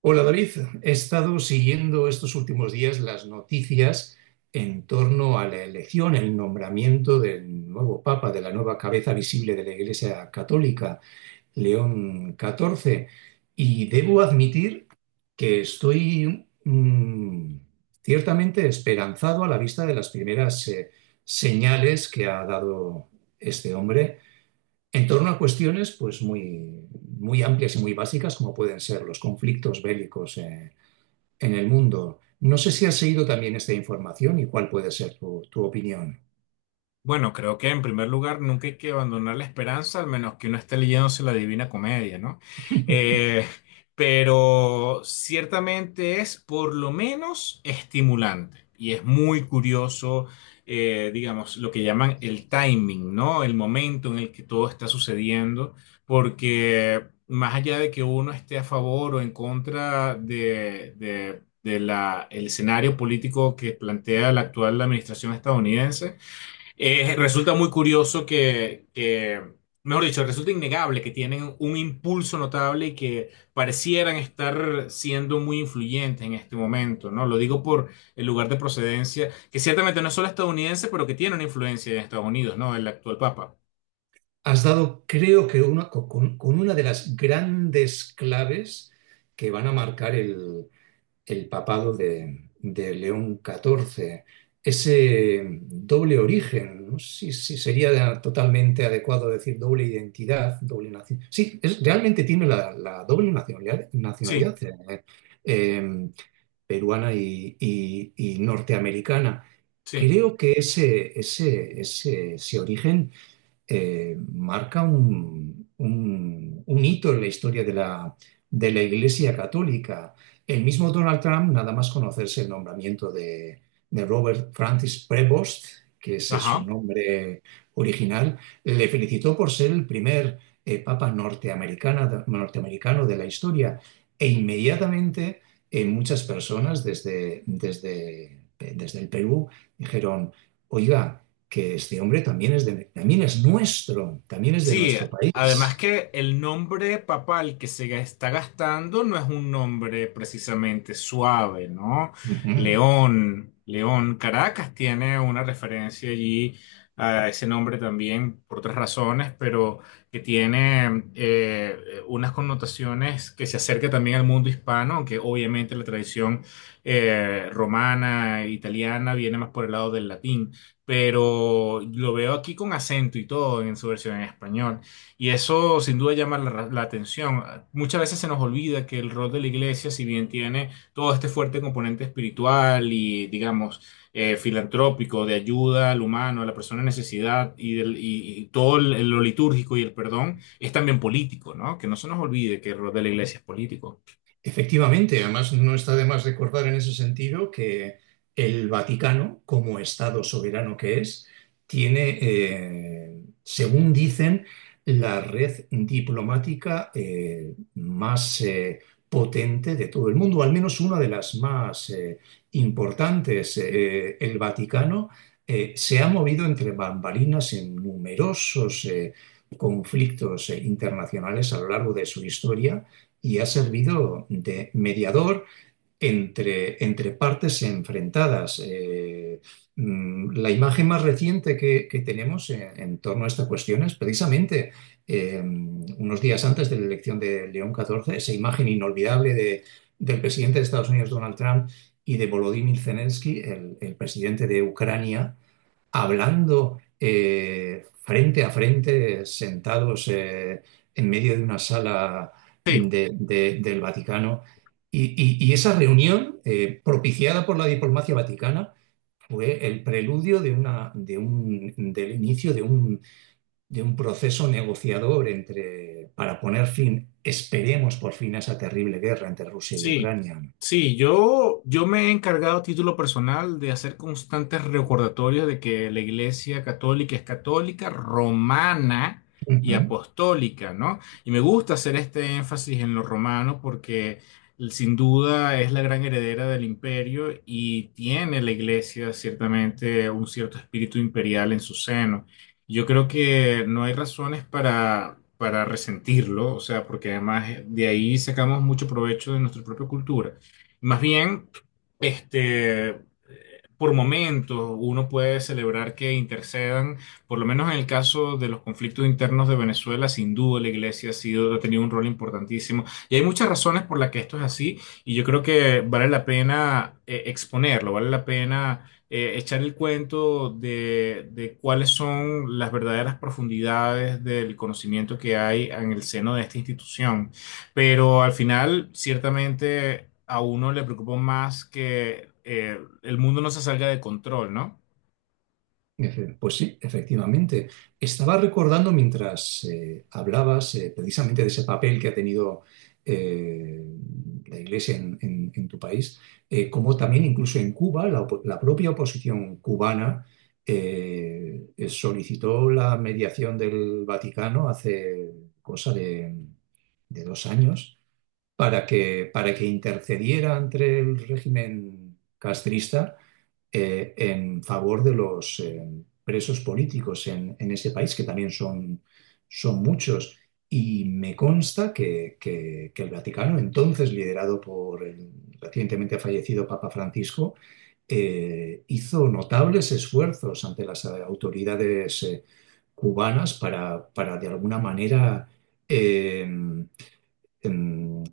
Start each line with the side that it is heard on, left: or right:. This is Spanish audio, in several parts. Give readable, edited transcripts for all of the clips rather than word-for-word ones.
right: Hola David, he estado siguiendo estos últimos días las noticias en torno a la elección, el nombramiento del nuevo Papa, de la nueva cabeza visible de la Iglesia Católica, León XIV, y debo admitir que estoy ciertamente esperanzado a la vista de las primeras señales que ha dado este hombre en torno a cuestiones pues muy amplias y muy básicas como pueden ser los conflictos bélicos en el mundo. No sé si has seguido también esta información y cuál puede ser tu opinión.
left: Bueno, creo que en primer lugar nunca hay que abandonar la esperanza, al menos que uno esté leyéndose la Divina Comedia, ¿no? Eh, pero ciertamente es por lo menos estimulante y es muy curioso, digamos, lo que llaman el timing, ¿no? El momento en el que todo está sucediendo, porque más allá de que uno esté a favor o en contra de el escenario político que plantea la actual administración estadounidense, resulta muy curioso que, mejor dicho, resulta innegable que tienen un impulso notable y que parecieran estar siendo muy influyentes en este momento, ¿no? Lo digo por el lugar de procedencia, que ciertamente no es solo estadounidense, pero que tiene una influencia en Estados Unidos, ¿no? El actual papa.
right: Has dado, creo que una, con una de las grandes claves que van a marcar el papado de León XIV. Ese doble origen, no sé si sería totalmente adecuado decir doble identidad, doble nación. Sí, realmente tiene la doble nacionalidad,
left: Sí,
right: eh, peruana y norteamericana.
left: sí.
right: Creo que ese origen marca un hito en la historia de de la Iglesia Católica. El mismo Donald Trump, nada más conocerse el nombramiento de Robert Francis Prevost, que ese es su
left: Ajá.
right: nombre original, le felicitó por ser el primer papa norteamericano de la historia e inmediatamente muchas personas desde el Perú dijeron, oiga, que este hombre también también es nuestro, también es de
left: Sí,
right: nuestro
left: además
right: país.
left: que el nombre papal que se está gastando no es un nombre precisamente suave, ¿no?
right: Uh -huh.
left: León, León, Caracas tiene una referencia allí a ese nombre también por otras razones, pero que tiene unas connotaciones que se acerca también al mundo hispano, aunque obviamente la tradición romana, italiana, viene más por el lado del latín, pero lo veo aquí con acento y todo en su versión en español. Y eso sin duda llama la atención. Muchas veces se nos olvida que el rol de la iglesia, si bien tiene todo este fuerte componente espiritual y, digamos, filantrópico, de ayuda al humano, a la persona en necesidad y lo litúrgico y el perdón, es también político, ¿no? Que no se nos olvide que el rol de la iglesia es político.
right: Efectivamente, además no está de más recordar en ese sentido que el Vaticano, como Estado soberano que es, tiene, según dicen, la red diplomática más potente de todo el mundo, al menos una de las más importantes. El Vaticano se ha movido entre bambalinas en numerosos conflictos internacionales a lo largo de su historia y ha servido de mediador entre partes enfrentadas. La imagen más reciente que tenemos en torno a esta cuestión es precisamente unos días antes de la elección de León XIV, esa imagen inolvidable del presidente de Estados Unidos, Donald Trump, y de Volodymyr Zelensky, el presidente de Ucrania, hablando frente a frente, sentados en medio de una sala
left: Sí.
right: del Vaticano. Y esa reunión, propiciada por la diplomacia vaticana, fue el preludio de del inicio de de un proceso negociador entre, para poner fin, esperemos por fin, a esa terrible guerra entre Rusia y
left: Sí,
right: Ucrania.
left: sí, yo me he encargado a título personal de hacer constantes recordatorios de que la Iglesia Católica es católica, romana y
right: Ujú.
left: apostólica, ¿no? Y me gusta hacer este énfasis en lo romano porque sin duda es la gran heredera del imperio y tiene la Iglesia ciertamente un cierto espíritu imperial en su seno. Yo creo que no hay razones para resentirlo, o sea, porque además de ahí sacamos mucho provecho de nuestra propia cultura. Más bien, este, por momentos uno puede celebrar que intercedan, por lo menos en el caso de los conflictos internos de Venezuela, sin duda la iglesia ha sido, ha tenido un rol importantísimo. Y hay muchas razones por las que esto es así, y yo creo que vale la pena exponerlo, vale la pena echar el cuento de cuáles son las verdaderas profundidades del conocimiento que hay en el seno de esta institución. Pero al final, ciertamente, a uno le preocupa más que el mundo no se salga de control, ¿no?
right: Pues sí, efectivamente. Estaba recordando mientras hablabas precisamente de ese papel que ha tenido eh, la Iglesia en tu país, como también incluso en Cuba, la propia oposición cubana solicitó la mediación del Vaticano hace cosa de, de dos años para que intercediera entre el régimen castrista en favor de los presos políticos en ese país, que también son muchos. Y me consta que el Vaticano, entonces liderado por el recientemente fallecido Papa Francisco, hizo notables esfuerzos ante las autoridades cubanas para, de alguna manera eh, em,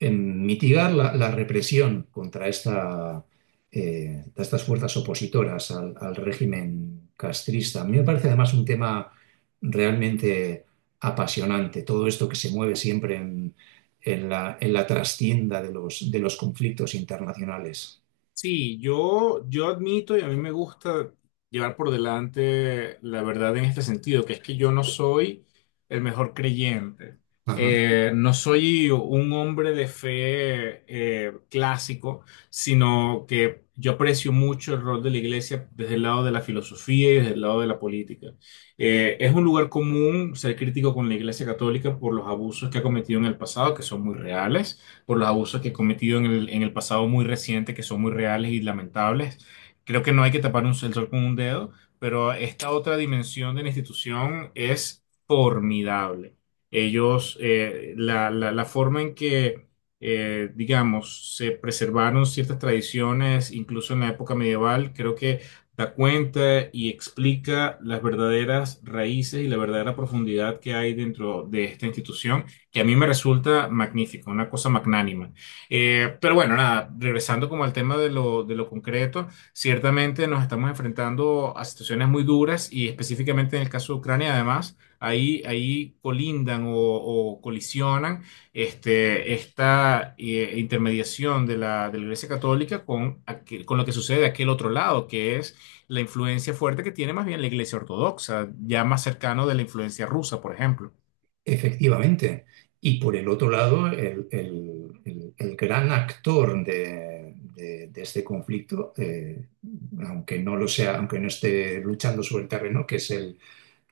right: en mitigar la represión contra esta, de estas fuerzas opositoras al régimen castrista. A mí me parece además un tema realmente apasionante, todo esto que se mueve siempre en en la trastienda de de los conflictos internacionales.
left: Sí, yo admito y a mí me gusta llevar por delante la verdad en este sentido, que es que yo no soy el mejor creyente.
right: Ajá.
left: No soy un hombre de fe clásico, sino que yo aprecio mucho el rol de la iglesia desde el lado de la filosofía y desde el lado de la política. Es un lugar común ser crítico con la iglesia católica por los abusos que ha cometido en el pasado, que son muy reales, por los abusos que he cometido en el pasado muy reciente, que son muy reales y lamentables. Creo que no hay que tapar el sol con un dedo, pero esta otra dimensión de la institución es formidable. Ellos, la forma en digamos, se preservaron ciertas tradiciones, incluso en la época medieval, creo que da cuenta y explica las verdaderas raíces y la verdadera profundidad que hay dentro de esta institución, que a mí me resulta magnífico, una cosa magnánima. Pero bueno, nada, regresando como al tema de de lo concreto, ciertamente nos estamos enfrentando a situaciones muy duras y específicamente en el caso de Ucrania, además, ahí colindan o colisionan este, esta intermediación de de la Iglesia Católica con, con lo que sucede de aquel otro lado, que es la influencia fuerte que tiene más bien la Iglesia Ortodoxa, ya más cercano de la influencia rusa, por ejemplo.
right: Efectivamente. Y por el otro lado, el gran actor de este conflicto, aunque no lo sea, aunque no esté luchando sobre el terreno, que es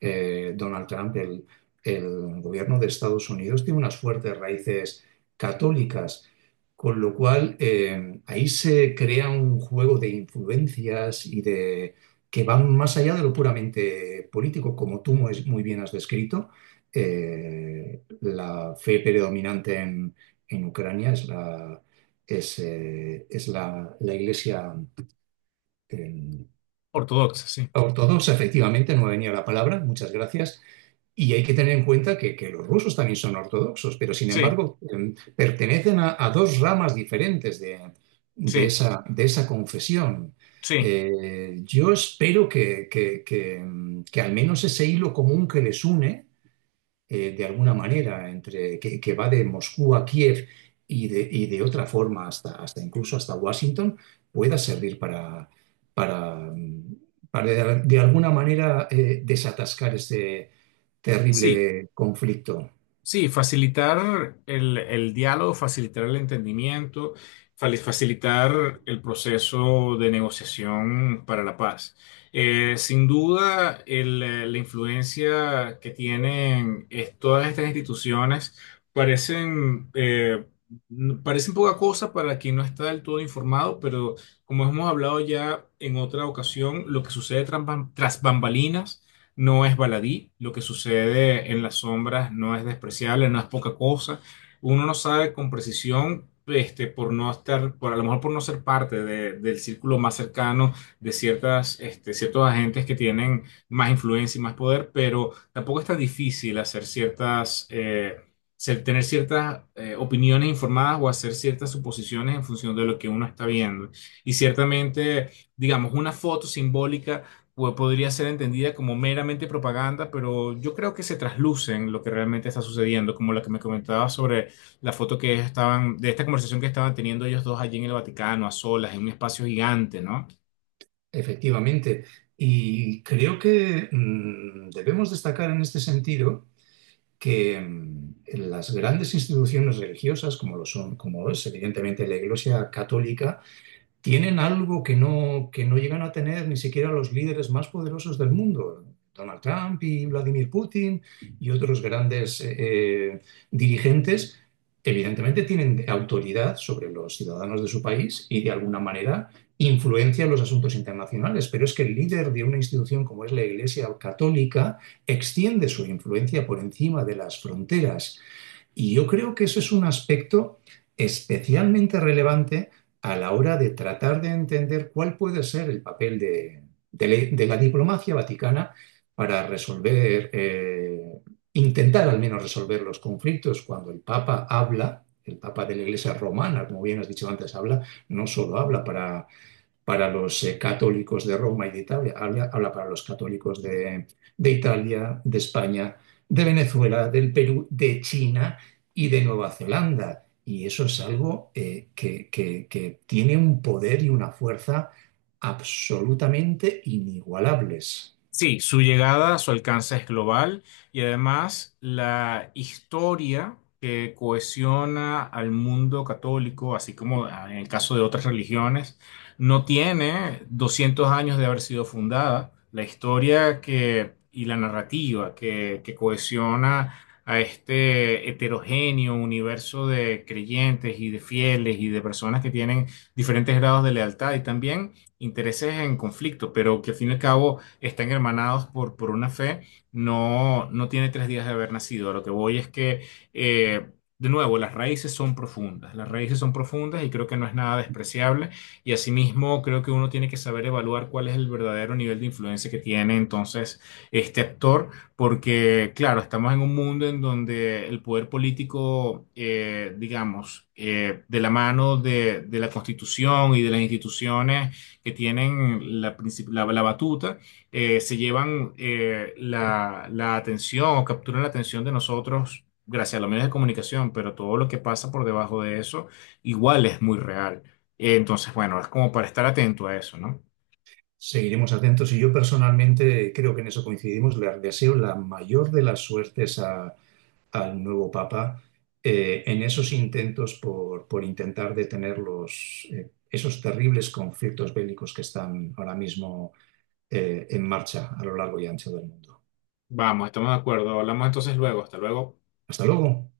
right: Donald Trump, el gobierno de Estados Unidos, tiene unas fuertes raíces católicas, con lo cual ahí se crea un juego de influencias y de que van más allá de lo puramente político, como tú muy muy bien has descrito. La fe predominante en Ucrania es es la iglesia eh,
left: Ortodoxa, sí.
right: ortodoxa, efectivamente, no me venía la palabra, muchas gracias, y hay que tener en cuenta que los rusos también son ortodoxos, pero sin
left: Sí.
right: embargo pertenecen a dos ramas diferentes de
left: Sí,
right: de esa confesión.
left: sí,
right: Yo espero que al menos ese hilo común que les une de alguna manera, que va de Moscú a Kiev y de otra forma hasta incluso hasta Washington, pueda servir para, mm, para de alguna manera desatascar este
left: sí,
right: terrible conflicto.
left: sí, facilitar el diálogo, facilitar el entendimiento, facilitar el proceso de negociación para la paz. Eh, sin duda, la influencia que tienen todas estas instituciones parecen, parecen poca cosa para quien no está del todo informado, pero como hemos hablado ya en otra ocasión, lo que sucede tras bambalinas no es baladí, lo que sucede en las sombras no es despreciable, no es poca cosa. Uno no sabe con precisión, este, por no estar, por a lo mejor por no ser parte del círculo más cercano de ciertas, este, ciertos agentes que tienen más influencia y más poder, pero tampoco es tan difícil hacer ciertas, tener ciertas opiniones informadas o hacer ciertas suposiciones en función de lo que uno está viendo. Y ciertamente, digamos, una foto simbólica o podría ser entendida como meramente propaganda, pero yo creo que se trasluce lo que realmente está sucediendo, como la que me comentaba sobre la foto que estaban, de esta conversación que estaban teniendo ellos dos allí en el Vaticano, a solas, en un espacio gigante, ¿no?
right: Efectivamente. Y creo que debemos destacar en este sentido que mm, las grandes instituciones religiosas, como lo son, como es evidentemente la Iglesia Católica, tienen algo que no llegan a tener ni siquiera los líderes más poderosos del mundo. Donald Trump y Vladimir Putin y otros grandes dirigentes, evidentemente tienen autoridad sobre los ciudadanos de su país y de alguna manera influencian los asuntos internacionales. Pero es que el líder de una institución como es la Iglesia Católica extiende su influencia por encima de las fronteras y yo creo que eso es un aspecto especialmente relevante a la hora de tratar de entender cuál puede ser el papel de de la diplomacia vaticana para resolver, intentar al menos resolver los conflictos cuando el Papa habla. El Papa de la Iglesia Romana, como bien has dicho antes, habla, no solo habla para los católicos de Roma y de Italia, habla, habla para los católicos de Italia, de España, de Venezuela, del Perú, de China y de Nueva Zelanda. Y eso es algo que tiene un poder y una fuerza absolutamente inigualables.
left: Sí, su llegada, su alcance es global, y además la historia que cohesiona al mundo católico, así como ah, en el caso de otras religiones, no tiene 200 años de haber sido fundada. La historia y la narrativa que cohesiona a este heterogéneo universo de creyentes y de fieles y de personas que tienen diferentes grados de lealtad y también intereses en conflicto, pero que al fin y al cabo están hermanados por una fe, no tiene 3 días de haber nacido. A lo que voy es que, eh, de nuevo, las raíces son profundas, las raíces son profundas y creo que no es nada despreciable. Y asimismo, creo que uno tiene que saber evaluar cuál es el verdadero nivel de influencia que tiene entonces este actor, porque, claro, estamos en un mundo en donde el poder político, digamos, de la mano de la Constitución y de las instituciones que tienen la batuta, se llevan la atención o capturan la atención de nosotros gracias a los medios de comunicación, pero todo lo que pasa por debajo de eso igual es muy real. Entonces, bueno, es como para estar atento a eso, ¿no?
right: Seguiremos atentos y yo personalmente creo que en eso coincidimos. Les deseo la mayor de las suertes al nuevo Papa en esos intentos por intentar detener esos terribles conflictos bélicos que están ahora mismo en marcha a lo largo y ancho del mundo.
left: Vamos, estamos de acuerdo. Hablamos entonces luego. Hasta luego.
right: Hasta luego.